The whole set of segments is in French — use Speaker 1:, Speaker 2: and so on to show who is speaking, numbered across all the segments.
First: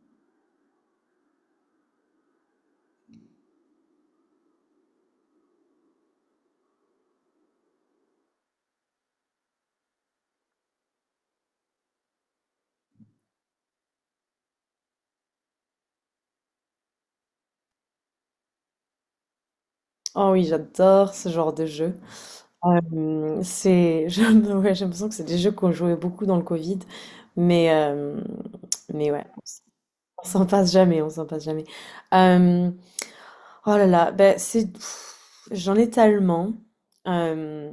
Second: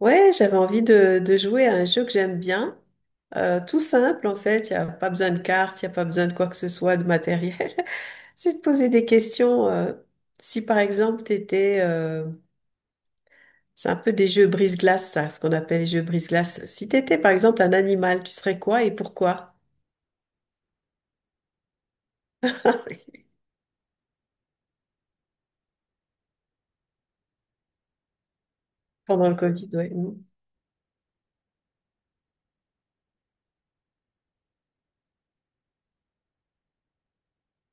Speaker 1: Ouais, j'avais envie de jouer à un jeu que j'aime bien. Tout simple, en fait. Il n'y a pas besoin de cartes, il n'y a pas besoin de quoi que ce soit, de matériel. C'est de poser des questions. Si, par exemple, tu étais. C'est un peu des jeux brise-glace, ça, ce qu'on appelle les jeux brise-glace. Si tu étais, par exemple, un animal, tu serais quoi et pourquoi?
Speaker 2: Oh oui, j'adore ce genre de jeu. Euh, c'est, je- ouais, j'ai l'impression que c'est des jeux qu'on jouait beaucoup dans le Covid, mais, euh, mais ouais,
Speaker 1: Pendant le Covid, ouais. Mm.
Speaker 2: on s'en passe jamais, on s'en passe jamais. Euh, oh là là, ben c'est, pff, j'en ai tellement, euh,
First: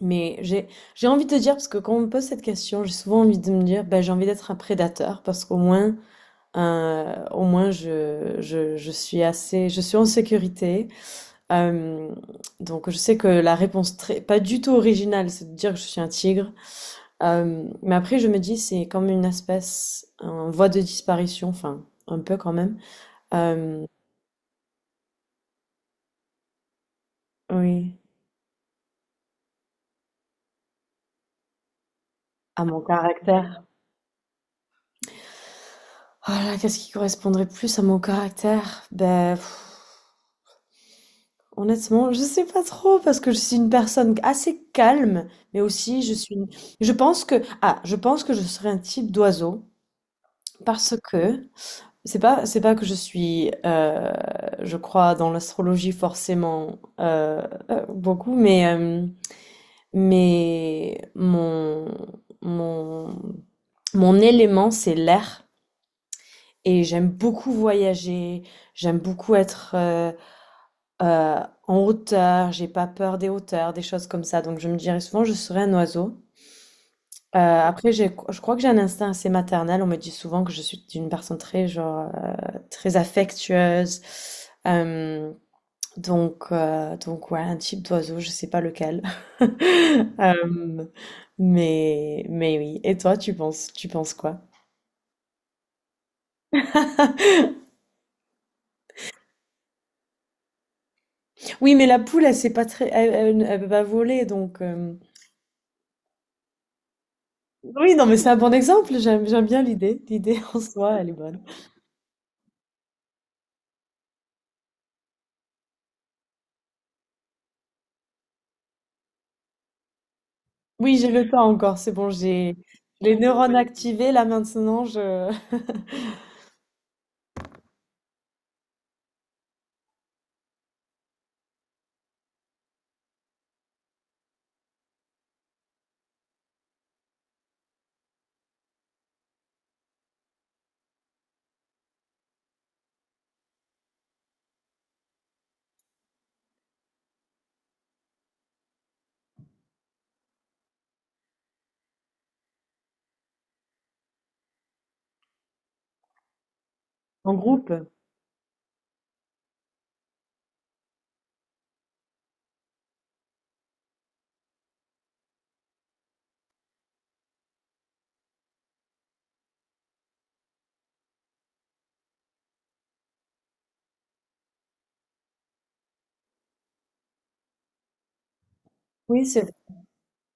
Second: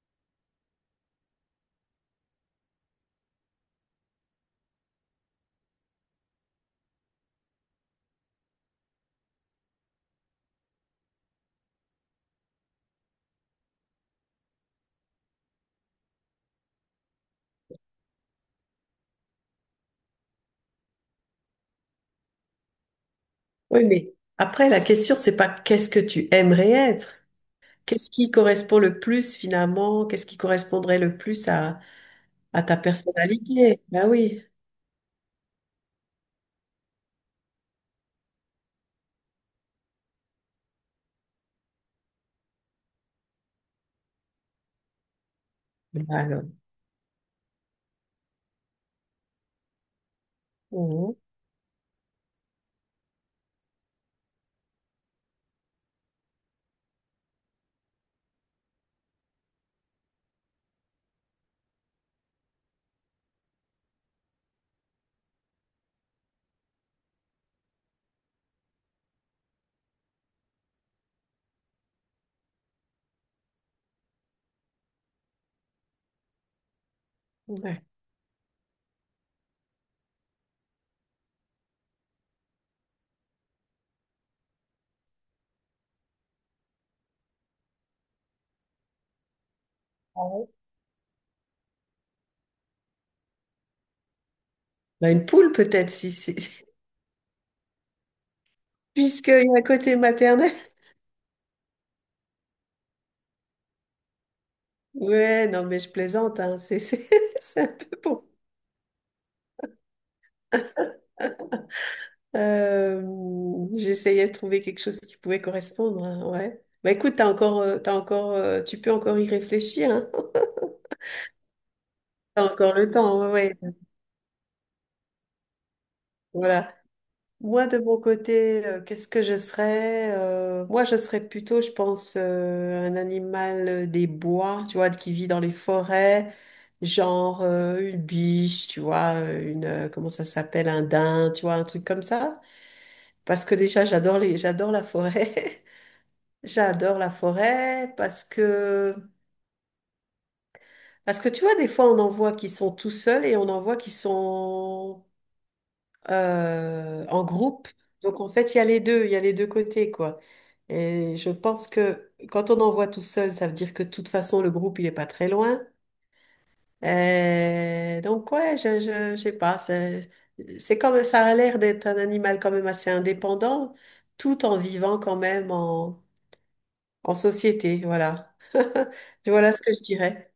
Speaker 2: mais j'ai, j'ai envie de te dire, parce que quand on me pose cette question, j'ai souvent envie de me dire, ben j'ai envie d'être un prédateur, parce qu'au moins, au moins je suis assez, je suis en sécurité. Euh, donc je sais que la réponse très, pas du tout originale, c'est de dire que je suis un tigre. Mais après je me dis c'est comme une espèce en voie de disparition, enfin un peu quand même. Euh,
Speaker 1: Oui, mais après, la question, c'est pas qu'est-ce que tu aimerais être?
Speaker 2: oui,
Speaker 1: Qu'est-ce qui correspond le plus, finalement? Qu'est-ce qui correspondrait le plus à
Speaker 2: à
Speaker 1: ta
Speaker 2: mon caractère.
Speaker 1: personnalité, bah oui.
Speaker 2: Oh là, qu'est-ce qui correspondrait plus à mon caractère? Ben pff, honnêtement, je sais pas trop parce que je suis une personne assez calme, mais aussi je
Speaker 1: Bah
Speaker 2: suis,
Speaker 1: alors.
Speaker 2: une- je pense que je serais un type d'oiseau parce
Speaker 1: Mhm.
Speaker 2: que C'est pas que je crois dans l'astrologie forcément beaucoup, mais mon mon élément c'est l'air et j'aime beaucoup voyager, j'aime beaucoup être euh, en hauteur, j'ai pas peur des hauteurs, des choses comme ça. Donc je me dirais souvent je serais un oiseau.
Speaker 1: Ouais.
Speaker 2: Après, je crois que j'ai un instinct assez maternel. On me dit souvent que je suis une personne très, genre, très affectueuse. Euh, donc, ouais, un type d'oiseau, je sais pas lequel.
Speaker 1: Ouais.
Speaker 2: Euh, mais oui. Et toi, tu penses quoi?
Speaker 1: Bah une poule peut-être, si, si, puisqu'il y a un côté maternel.
Speaker 2: Oui, mais la poule, elle sait pas elle peut pas voler, donc.
Speaker 1: Ouais, non, mais je plaisante, hein. C'est un peu
Speaker 2: Oui, non, mais
Speaker 1: bon.
Speaker 2: c'est un bon exemple. J'aime bien l'idée. L'idée en soi, elle est bonne.
Speaker 1: J'essayais de trouver quelque chose qui pouvait correspondre, hein. Ouais. Bah écoute, tu peux encore y réfléchir, hein.
Speaker 2: Oui, j'ai le temps encore. C'est bon,
Speaker 1: T'as
Speaker 2: j'ai
Speaker 1: encore le
Speaker 2: les
Speaker 1: temps, ouais.
Speaker 2: neurones
Speaker 1: Ouais.
Speaker 2: activés. Là maintenant, je
Speaker 1: Voilà. Moi, de mon côté, qu'est-ce que je serais? Moi, je serais plutôt, je pense, un animal des bois, tu vois, qui vit dans les forêts, genre une biche, tu vois, comment ça s'appelle, un daim, tu vois, un truc comme ça. Parce que déjà, j'adore la forêt. J'adore la forêt parce que tu vois, des fois, on en voit qui sont tout seuls et on en voit qui sont en
Speaker 2: En
Speaker 1: groupe.
Speaker 2: groupe?
Speaker 1: Donc, en fait, il y a les deux côtés, quoi. Et je pense que quand on envoie tout seul, ça veut dire que de toute façon, le groupe, il est pas très loin. Donc, ouais, je sais pas. C'est comme ça a l'air d'être un animal quand même assez indépendant, tout en vivant quand même en société. Voilà.
Speaker 2: Oui, c'est
Speaker 1: Voilà ce que je dirais.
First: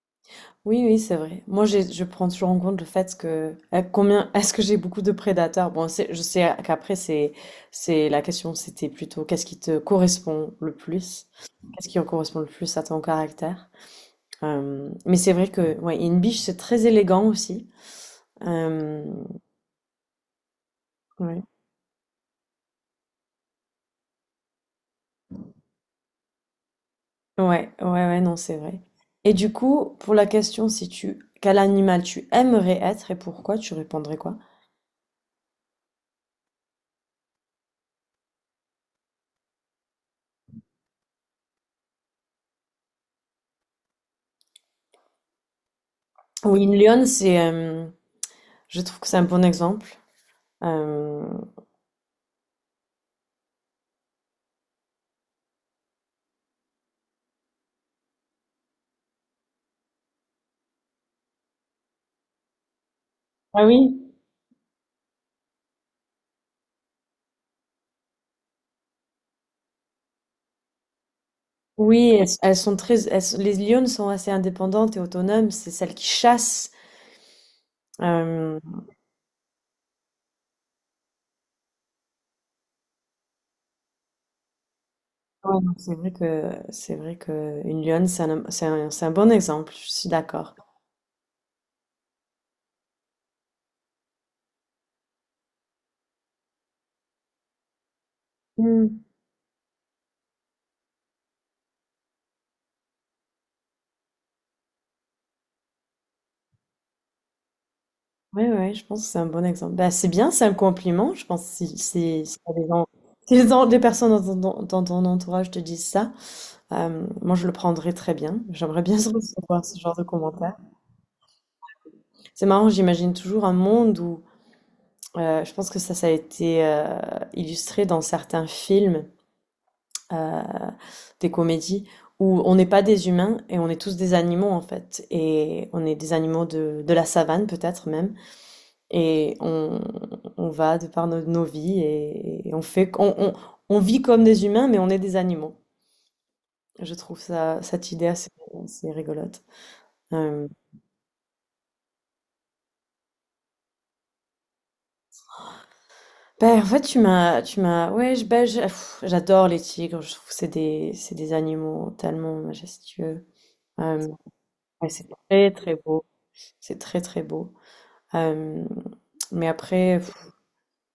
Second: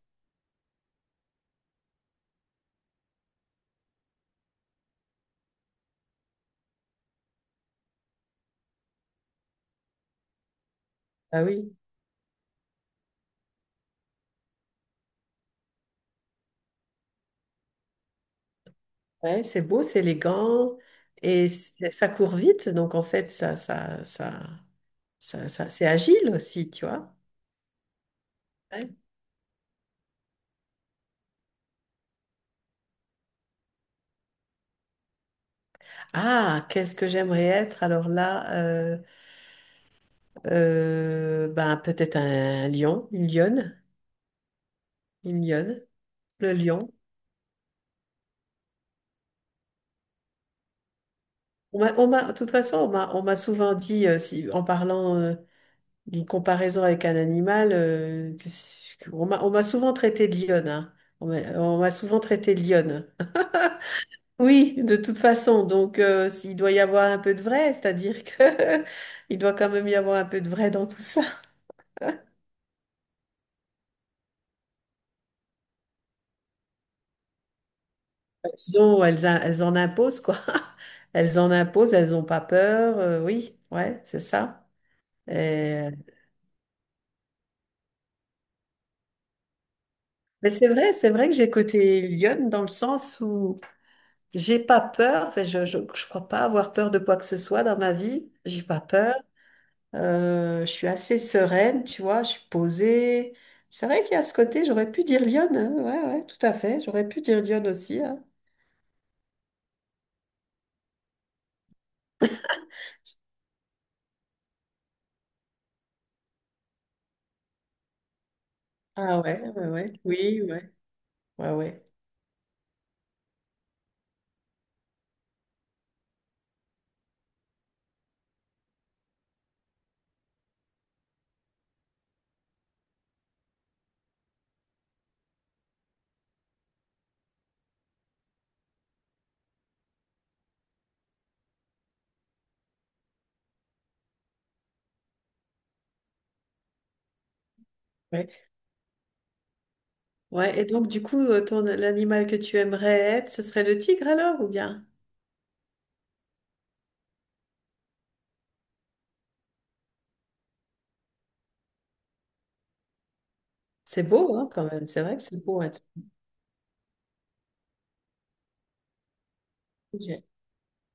Speaker 2: oui, oui, c'est vrai. Moi, je prends toujours en compte le fait que à combien est-ce que j'ai beaucoup de prédateurs? Bon, je sais qu'après c'est la question, c'était plutôt qu'est-ce qui te correspond le plus?
Speaker 1: Ah oui,
Speaker 2: Qu'est-ce qui correspond le plus à ton caractère? Mais c'est vrai que ouais, une biche c'est très élégant aussi. Euh,
Speaker 1: ouais, c'est beau, c'est élégant
Speaker 2: ouais.
Speaker 1: et ça court vite. Donc, en fait, c'est agile aussi, tu vois.
Speaker 2: Ouais, ouais, ouais, non, c'est vrai.
Speaker 1: Ouais.
Speaker 2: Et du coup, pour la question si tu quel animal tu aimerais être et pourquoi, tu répondrais quoi?
Speaker 1: Ah, qu'est-ce que j'aimerais être? Alors là, ben, peut-être un lion, une lionne, le
Speaker 2: Oui, une
Speaker 1: lion.
Speaker 2: lionne, c'est Je trouve que c'est un bon exemple. Euh,
Speaker 1: De toute façon, on m'a souvent dit, si, en parlant d'une comparaison avec un animal, que on m'a souvent traité de lionne, hein. On m'a souvent traité de lionne.
Speaker 2: Ah oui?
Speaker 1: Oui, de toute façon. Donc, s'il doit y avoir un peu de vrai, c'est-à-dire que il doit quand même y avoir un peu de vrai dans tout ça.
Speaker 2: Oui, elles, elles sont très, elles sont- les lionnes sont assez indépendantes et autonomes. C'est celles qui chassent. Euh,
Speaker 1: Elles en imposent, quoi. Elles en imposent, elles n'ont pas peur. Oui, ouais, c'est ça.
Speaker 2: Ouais. Donc
Speaker 1: Et-
Speaker 2: c'est vrai que une lionne, c'est un bon exemple. Je suis
Speaker 1: Mais
Speaker 2: d'accord.
Speaker 1: c'est vrai que j'ai côté lionne dans le sens où j'ai pas peur. Enfin, je crois pas avoir peur de quoi que ce soit dans ma vie. J'ai pas
Speaker 2: Oui,
Speaker 1: peur. Je suis assez sereine, tu vois. Je suis posée. C'est vrai qu'il y a ce côté, j'aurais pu dire lionne, hein. Ouais, ouais, tout à fait. J'aurais pu dire lionne aussi, hein.
Speaker 2: Ouais, ouais, je pense que c'est un bon exemple. Bah, c'est bien, c'est un compliment. Je pense que si t'as des gens- si les gens- des personnes dans ton entourage te disent ça, moi je le prendrais très bien. J'aimerais bien
Speaker 1: Ah ouais,
Speaker 2: recevoir
Speaker 1: ouais,
Speaker 2: ce
Speaker 1: ouais.
Speaker 2: genre de
Speaker 1: Oui,
Speaker 2: commentaires.
Speaker 1: ouais, ouais, ouais.
Speaker 2: C'est marrant, j'imagine toujours un monde où je pense que ça a été, illustré dans certains films, heu, des comédies où on n'est pas des humains et on est tous des animaux, en fait, et on est des animaux de la savane, peut-être même, et on va de par nos nos vies et on fait on vit comme des humains, mais on est des animaux. Je trouve ça cette idée
Speaker 1: Ouais.
Speaker 2: assez rigolote. Hem,
Speaker 1: Ouais, et donc du coup, ton l'animal que tu aimerais être, ce serait le tigre alors ou bien?
Speaker 2: bah, en fait, tu m'as ouais, je bah, je pff, j'adore les tigres, je trouve que c'est des animaux tellement majestueux.
Speaker 1: C'est
Speaker 2: Euh,
Speaker 1: beau, hein, quand même.
Speaker 2: Ouais,
Speaker 1: C'est
Speaker 2: c'est
Speaker 1: vrai que c'est
Speaker 2: très
Speaker 1: beau
Speaker 2: très
Speaker 1: être.
Speaker 2: beau. C'est très très beau. Euh, mais après, pff,
Speaker 1: Sujet.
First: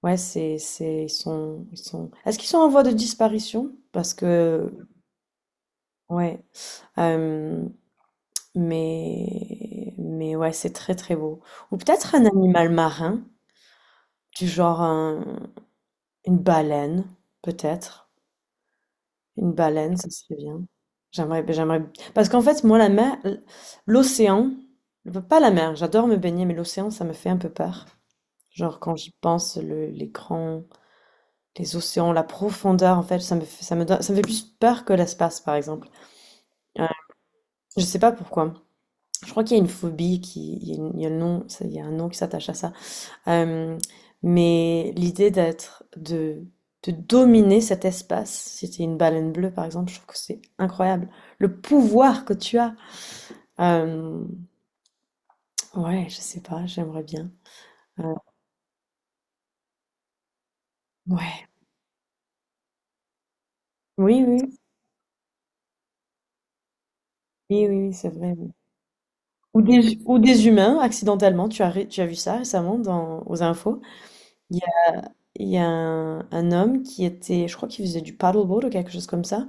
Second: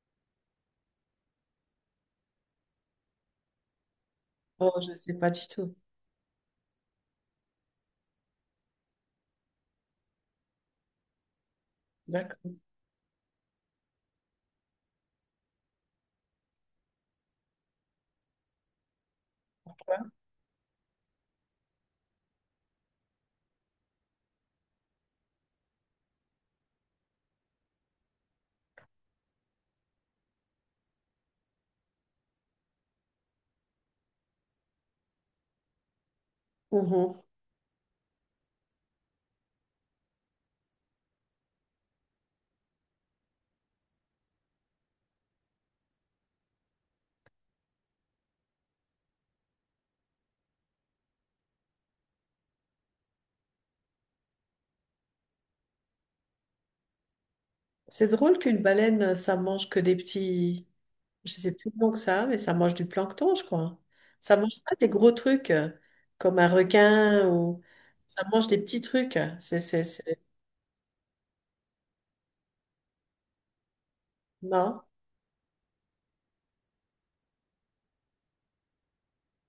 Speaker 2: ouais, ils sont, ils sont. Est-ce qu'ils sont en voie de disparition? Parce que,
Speaker 1: Oh, je sais pas du tout.
Speaker 2: ouais. Euh, mais ouais, c'est très très beau. Ou peut-être un
Speaker 1: D'accord.
Speaker 2: animal marin, du genre une baleine, peut-être. Une baleine, ça
Speaker 1: Pourquoi.
Speaker 2: serait bien. J'aimerais. Parce qu'en fait, moi, la mer, l'océan, pas la mer. J'adore me baigner, mais l'océan, ça me fait un peu peur. Genre quand j'y pense, l'écran, les océans, la profondeur, en fait, ça me fait plus peur que l'espace, par exemple. Euh,
Speaker 1: Mhm.
Speaker 2: je sais pas pourquoi. Je crois qu'il y a une phobie qui, il y a, une- il y a un nom qui s'attache à ça. Euh, mais l'idée de dominer cet espace, si t'es une baleine bleue, par exemple, je trouve que c'est incroyable. Le pouvoir que tu as. Euh, ouais, je sais pas, j'aimerais bien.
Speaker 1: C'est
Speaker 2: Euh,
Speaker 1: drôle qu'une baleine, ça mange que des petits. Je
Speaker 2: ouais.
Speaker 1: sais plus long que ça, mais ça mange du plancton, je crois.
Speaker 2: Oui,
Speaker 1: Ça
Speaker 2: oui,
Speaker 1: mange pas des gros trucs comme un requin ou
Speaker 2: oui, oui, oui, c'est
Speaker 1: ça
Speaker 2: vrai.
Speaker 1: mange
Speaker 2: Oui.
Speaker 1: des petits trucs. C'est,
Speaker 2: Ou
Speaker 1: c'est,
Speaker 2: des, ou
Speaker 1: c'est...
Speaker 2: des humains, accidentellement, tu as vu ça récemment aux infos. Il y a,
Speaker 1: Non.
Speaker 2: il y a un homme qui était, je crois qu'il faisait du paddleboard ou quelque chose comme ça,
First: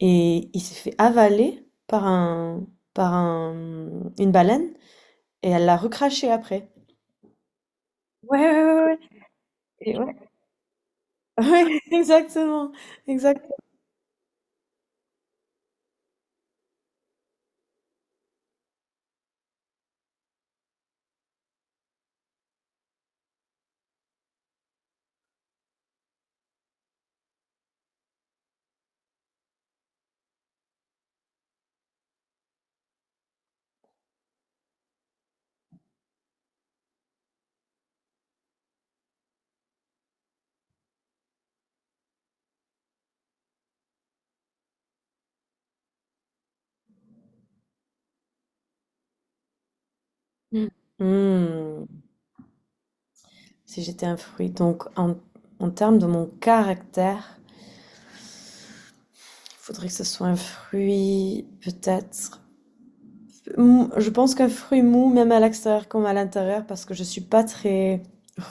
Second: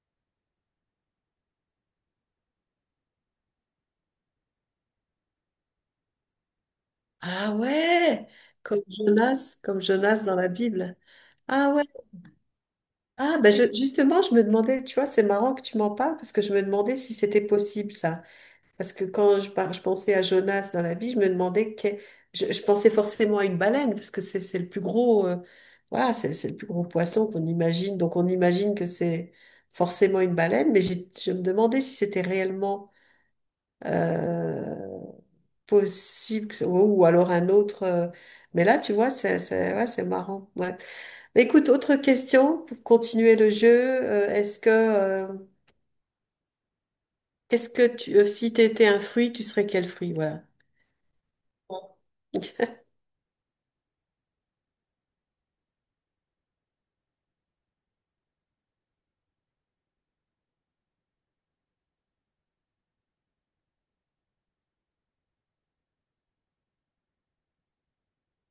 Speaker 2: et il s'est fait avaler par un, une baleine, et elle l'a recraché après.
Speaker 1: Ah ouais,
Speaker 2: Ouais, ouais, ouais, ouais.
Speaker 1: Comme
Speaker 2: Et ouais.
Speaker 1: Jonas dans la Bible. Ah
Speaker 2: Ouais,
Speaker 1: ouais.
Speaker 2: exactement,
Speaker 1: Ah,
Speaker 2: exact.
Speaker 1: ben justement, je me demandais, tu vois, c'est marrant que tu m'en parles parce que je me demandais si c'était possible ça. Parce que quand je pensais à Jonas dans la vie, je me demandais, que, je pensais forcément à une baleine parce que c'est le plus gros, voilà, c'est le plus gros poisson qu'on imagine. Donc on imagine que c'est forcément une baleine, mais je me demandais si c'était réellement euh, possible, ou alors un autre. Mais là, tu vois, ouais, c'est marrant. Ouais. Mais écoute, autre question pour continuer le jeu. Si tu étais un fruit, tu serais quel fruit? Voilà.
Speaker 2: Mm. Mm. Si j'étais un fruit, donc en termes de mon caractère, il faudrait que ce soit un fruit, peut-être. Je pense qu'un fruit mou, même à l'extérieur comme à l'intérieur, parce que je suis pas très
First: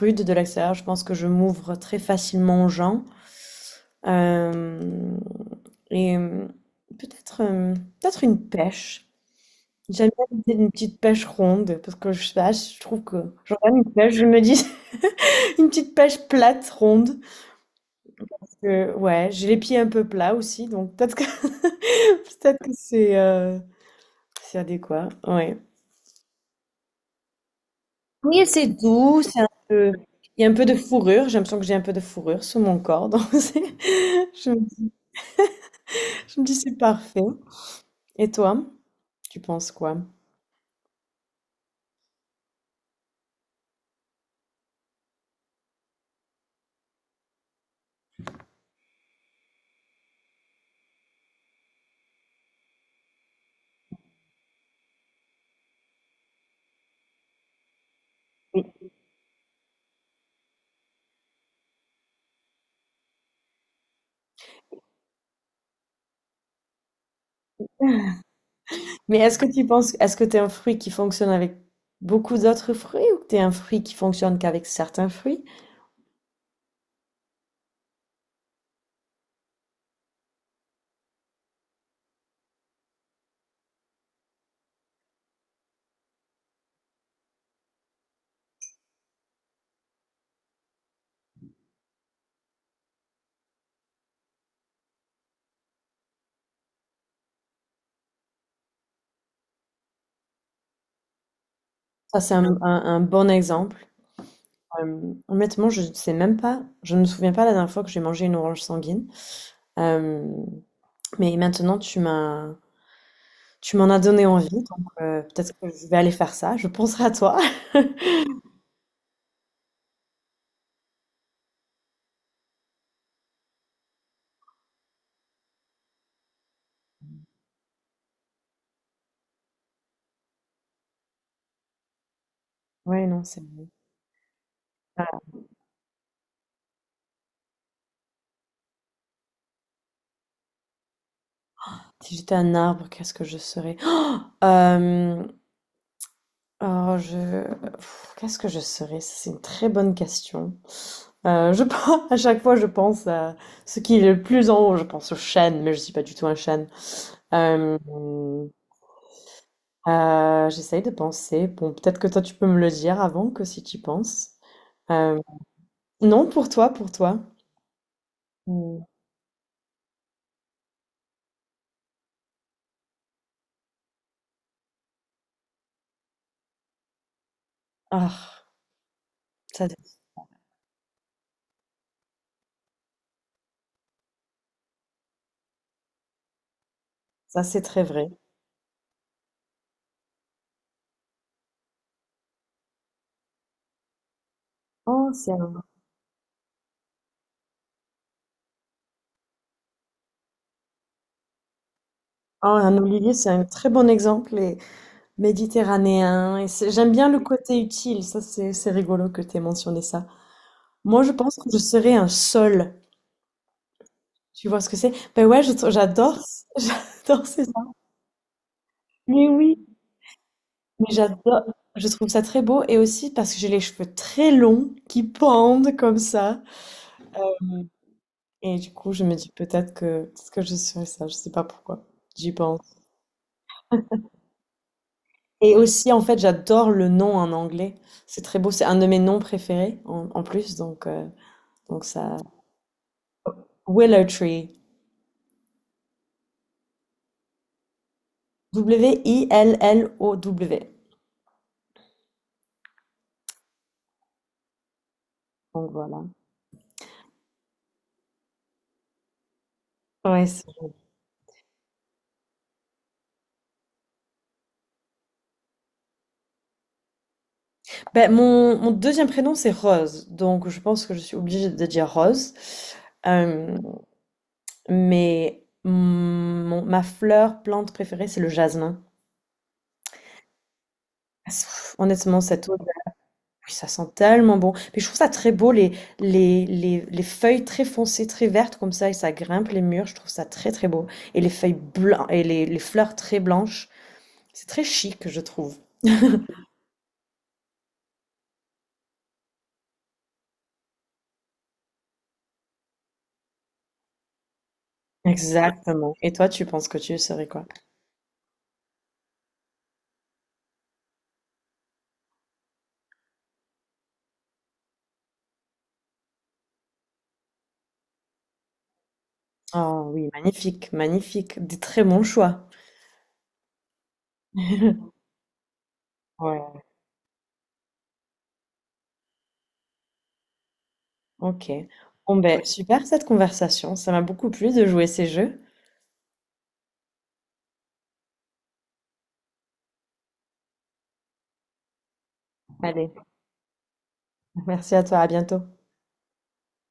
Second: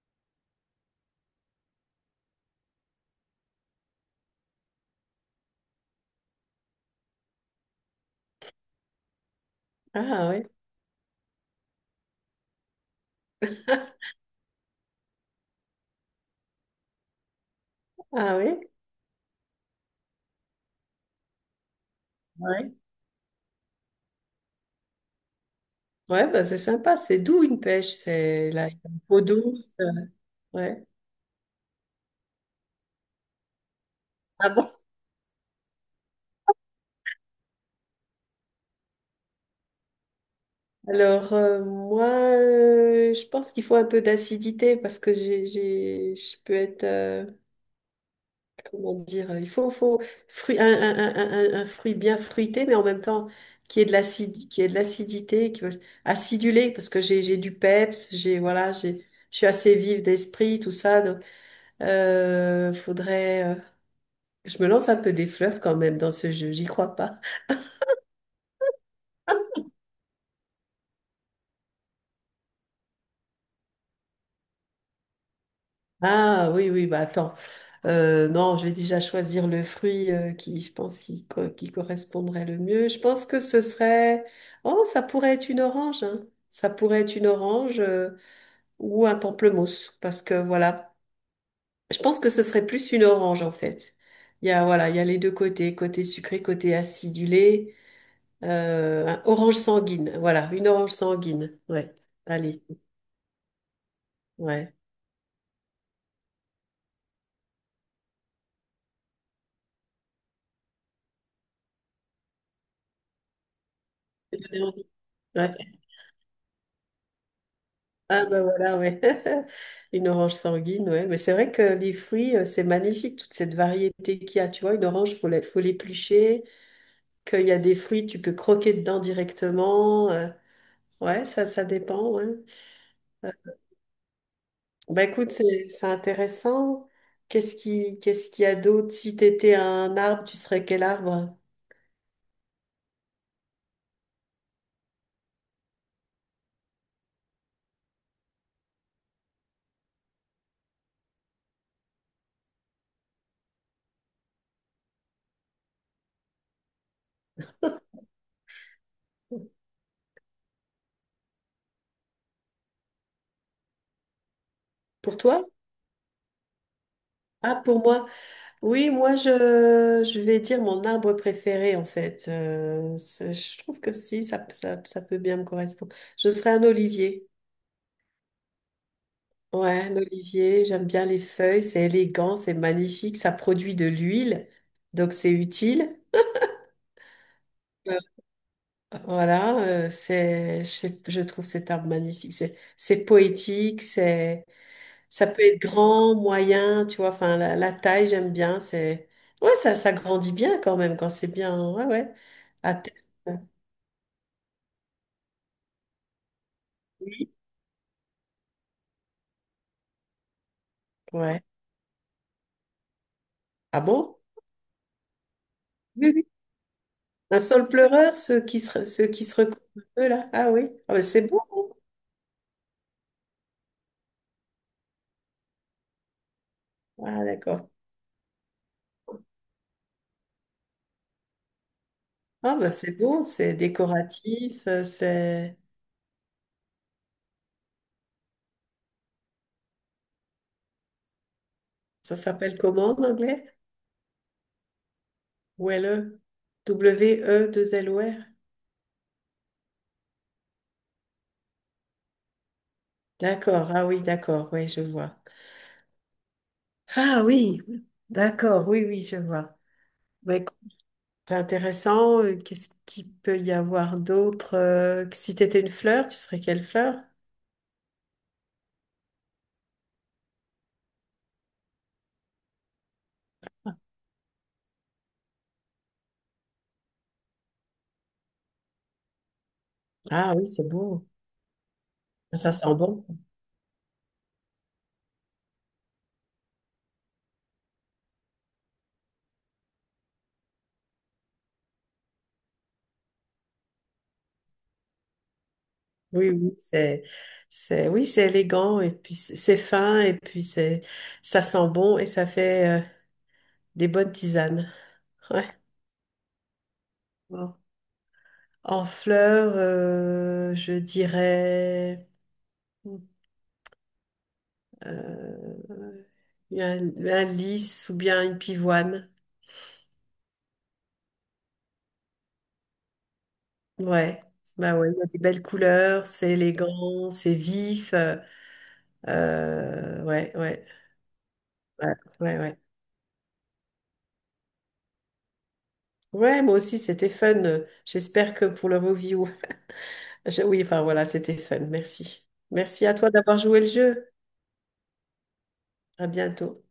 Speaker 2: rude de l'extérieur, je pense que je m'ouvre très facilement aux gens. Euh, et euh, peut-être peut-être une pêche. J'aime bien
Speaker 1: Ah oui,
Speaker 2: l'idée d'une petite pêche ronde, parce que je sais pas, je trouve que je regarde une pêche, je me dis une petite pêche plate, ronde.
Speaker 1: ah oui.
Speaker 2: Ouais, j'ai les pieds un peu plats aussi, donc peut-être que peut-être que
Speaker 1: Ouais.
Speaker 2: c'est adéquat. Ouais.
Speaker 1: Ouais, bah, c'est sympa. C'est doux une pêche. C'est là, il y a une peau douce.
Speaker 2: de- il y a un peu de
Speaker 1: Ouais.
Speaker 2: fourrure. J'ai l'impression que j'ai un peu de fourrure sous mon corps. Donc
Speaker 1: Ah
Speaker 2: je me,
Speaker 1: bon?
Speaker 2: dis, je me dis, c'est parfait. Et toi, tu penses quoi?
Speaker 1: Alors, moi, je pense qu'il faut un peu d'acidité parce que je peux être. Comment dire, il faut, faut fruit, un, un fruit bien fruité, mais en même temps qui est de l'acidité, qui acidulé, parce que j'ai du peps, j'ai voilà, j'ai, je suis assez vive d'esprit, tout ça. Donc, faudrait, je me lance un peu des fleurs quand même dans ce jeu, j'y crois pas.
Speaker 2: Mais est-ce que tu es un fruit qui fonctionne avec beaucoup d'autres fruits ou que tu es un fruit qui fonctionne qu'avec certains fruits?
Speaker 1: Ah oui, oui, bah attends. Non, je vais déjà choisir le fruit qui, je pense, qui correspondrait le mieux. Je pense que ce serait, oh, ça pourrait être une orange, hein. Ça pourrait être une orange. Ou un pamplemousse parce que voilà, je pense que ce serait plus une orange en fait. Il y a Voilà, il y a les deux côtés, côté sucré, côté acidulé, un orange sanguine, voilà, une orange sanguine. Ouais.
Speaker 2: Ça, c'est un, un-
Speaker 1: Allez,
Speaker 2: un bon exemple.
Speaker 1: ouais.
Speaker 2: Honnêtement, je ne sais même pas, je ne me souviens pas la dernière fois que j'ai mangé une orange sanguine. Euh, mais maintenant, tu m'en as donné
Speaker 1: J'en
Speaker 2: envie,
Speaker 1: ai envie.
Speaker 2: donc
Speaker 1: Ouais.
Speaker 2: peut-être que je vais aller faire ça. Je penserai à toi.
Speaker 1: Ah ben voilà, ouais. Une orange sanguine, ouais. Mais c'est vrai que les fruits, c'est magnifique, toute cette variété qu'il y a. Tu vois, une orange, faut l'éplucher, qu'il y a des fruits, tu peux croquer dedans directement. Ouais, ça dépend, ouais.
Speaker 2: Ouais, non, c'est bon.
Speaker 1: Bah écoute, c'est intéressant. Qu'est-ce qu'il y a d'autre? Si t'étais un arbre, tu serais quel arbre?
Speaker 2: Si j'étais un arbre, qu'est-ce que je serais? Oh, euh, oh, pff, qu'est-ce que je serais? Ça, c'est une très bonne question. Je pense, à chaque fois, je pense à ce qui est le plus en haut. Je pense au chêne, mais je suis pas du tout un chêne. Euh, J'essaye de penser. Bon, peut-être que toi, tu peux me le dire avant que si tu y penses.
Speaker 1: Pour
Speaker 2: Euh,
Speaker 1: toi?
Speaker 2: non, pour toi, pour toi.
Speaker 1: Ah, pour moi.
Speaker 2: Hmm.
Speaker 1: Oui, moi je vais dire mon arbre préféré en fait. Je trouve que si, ça peut bien me correspondre. Je serais un olivier.
Speaker 2: Ah, ça
Speaker 1: Ouais, un olivier, j'aime bien les feuilles, c'est élégant, c'est magnifique, ça produit de l'huile, donc c'est utile.
Speaker 2: Ça, c'est très
Speaker 1: Ouais.
Speaker 2: vrai.
Speaker 1: Voilà, je trouve cet arbre magnifique. C'est poétique, c'est.
Speaker 2: Oh,
Speaker 1: Ça peut être grand, moyen, tu vois, enfin la taille, j'aime bien, c'est ouais, ça grandit bien quand même quand c'est bien. Ouais, ouais.
Speaker 2: oh,
Speaker 1: À
Speaker 2: un
Speaker 1: terme,
Speaker 2: olivier, c'est un très bon exemple et méditerranéen. Et j'aime bien le
Speaker 1: oui.
Speaker 2: côté utile. Ça, c'est rigolo que tu aies mentionné ça. Moi, je pense
Speaker 1: Ouais.
Speaker 2: que je serais un sol.
Speaker 1: Ah bon?
Speaker 2: Tu vois ce que c'est? Ben ouais,
Speaker 1: Oui,
Speaker 2: j'adore,
Speaker 1: oui.
Speaker 2: j'adore
Speaker 1: Un
Speaker 2: ces
Speaker 1: sol
Speaker 2: gens.
Speaker 1: pleureur, ceux qui se ceux qui
Speaker 2: Mais
Speaker 1: se
Speaker 2: oui,
Speaker 1: recouvrent un peu là. Ah oui.
Speaker 2: mais
Speaker 1: Ah ben, c'est beau.
Speaker 2: j'adore. Je trouve ça très beau et aussi parce que j'ai les cheveux très longs qui pendent comme ça.
Speaker 1: Ah d'accord.
Speaker 2: Et du coup, je me dis peut-être que je serais ça. Je sais pas pourquoi. J'y
Speaker 1: Ah
Speaker 2: pense.
Speaker 1: ben c'est beau, c'est décoratif,
Speaker 2: Et
Speaker 1: c'est
Speaker 2: aussi, en fait, j'adore le nom en anglais. C'est très beau. C'est un de mes noms préférés en plus. Donc
Speaker 1: ça
Speaker 2: ça.
Speaker 1: s'appelle comment en anglais?
Speaker 2: Willow Tree.
Speaker 1: Welle. W E 2 L O R.
Speaker 2: Willow.
Speaker 1: D'accord. Ah oui, d'accord. Oui, je vois.
Speaker 2: Donc voilà.
Speaker 1: Ah oui. D'accord. Oui, oui, je vois.
Speaker 2: Ouais,
Speaker 1: Ouais, c'est intéressant. Qu'est-ce qu'il peut y avoir d'autre? Que si tu étais une fleur, tu serais quelle fleur?
Speaker 2: ben, mon deuxième prénom, c'est Rose. Donc je pense que je suis obligée de dire Rose. Euh, mais ma fleur, plante préférée, c'est le jasmin.
Speaker 1: Ah oui, c'est beau.
Speaker 2: Honnêtement, cette
Speaker 1: Ça
Speaker 2: Oui,
Speaker 1: sent bon.
Speaker 2: ça sent tellement bon. Puis je trouve ça très beau, les feuilles très foncées, très vertes comme ça, et ça grimpe les murs. Je trouve ça très très beau. Et les feuilles blanches, et les fleurs très blanches. C'est très chic, je trouve.
Speaker 1: Oui, oui, oui, c'est élégant et puis c'est fin et puis c'est, ça sent bon et ça fait des bonnes tisanes. Ouais.
Speaker 2: Exactement. Et toi, tu penses que tu serais quoi?
Speaker 1: Bon. En fleur, je dirais euh, un lys ou bien une pivoine.
Speaker 2: Oh oui, magnifique, magnifique. Des très bons choix.
Speaker 1: Ouais, bah ouais, il y a des belles couleurs, c'est
Speaker 2: Ouais,
Speaker 1: élégant, c'est vif. Ouais, ouais,
Speaker 2: ok.
Speaker 1: ouais,
Speaker 2: Bon
Speaker 1: ouais,
Speaker 2: ben,
Speaker 1: ouais.
Speaker 2: super cette conversation. Ça m'a beaucoup plu de jouer ces jeux.
Speaker 1: Ouais, moi aussi, c'était fun. J'espère que pour le review. Oui, enfin voilà, c'était fun. Merci. Merci
Speaker 2: Allez,
Speaker 1: à toi d'avoir joué le jeu.
Speaker 2: merci à toi, à bientôt.
Speaker 1: À bientôt.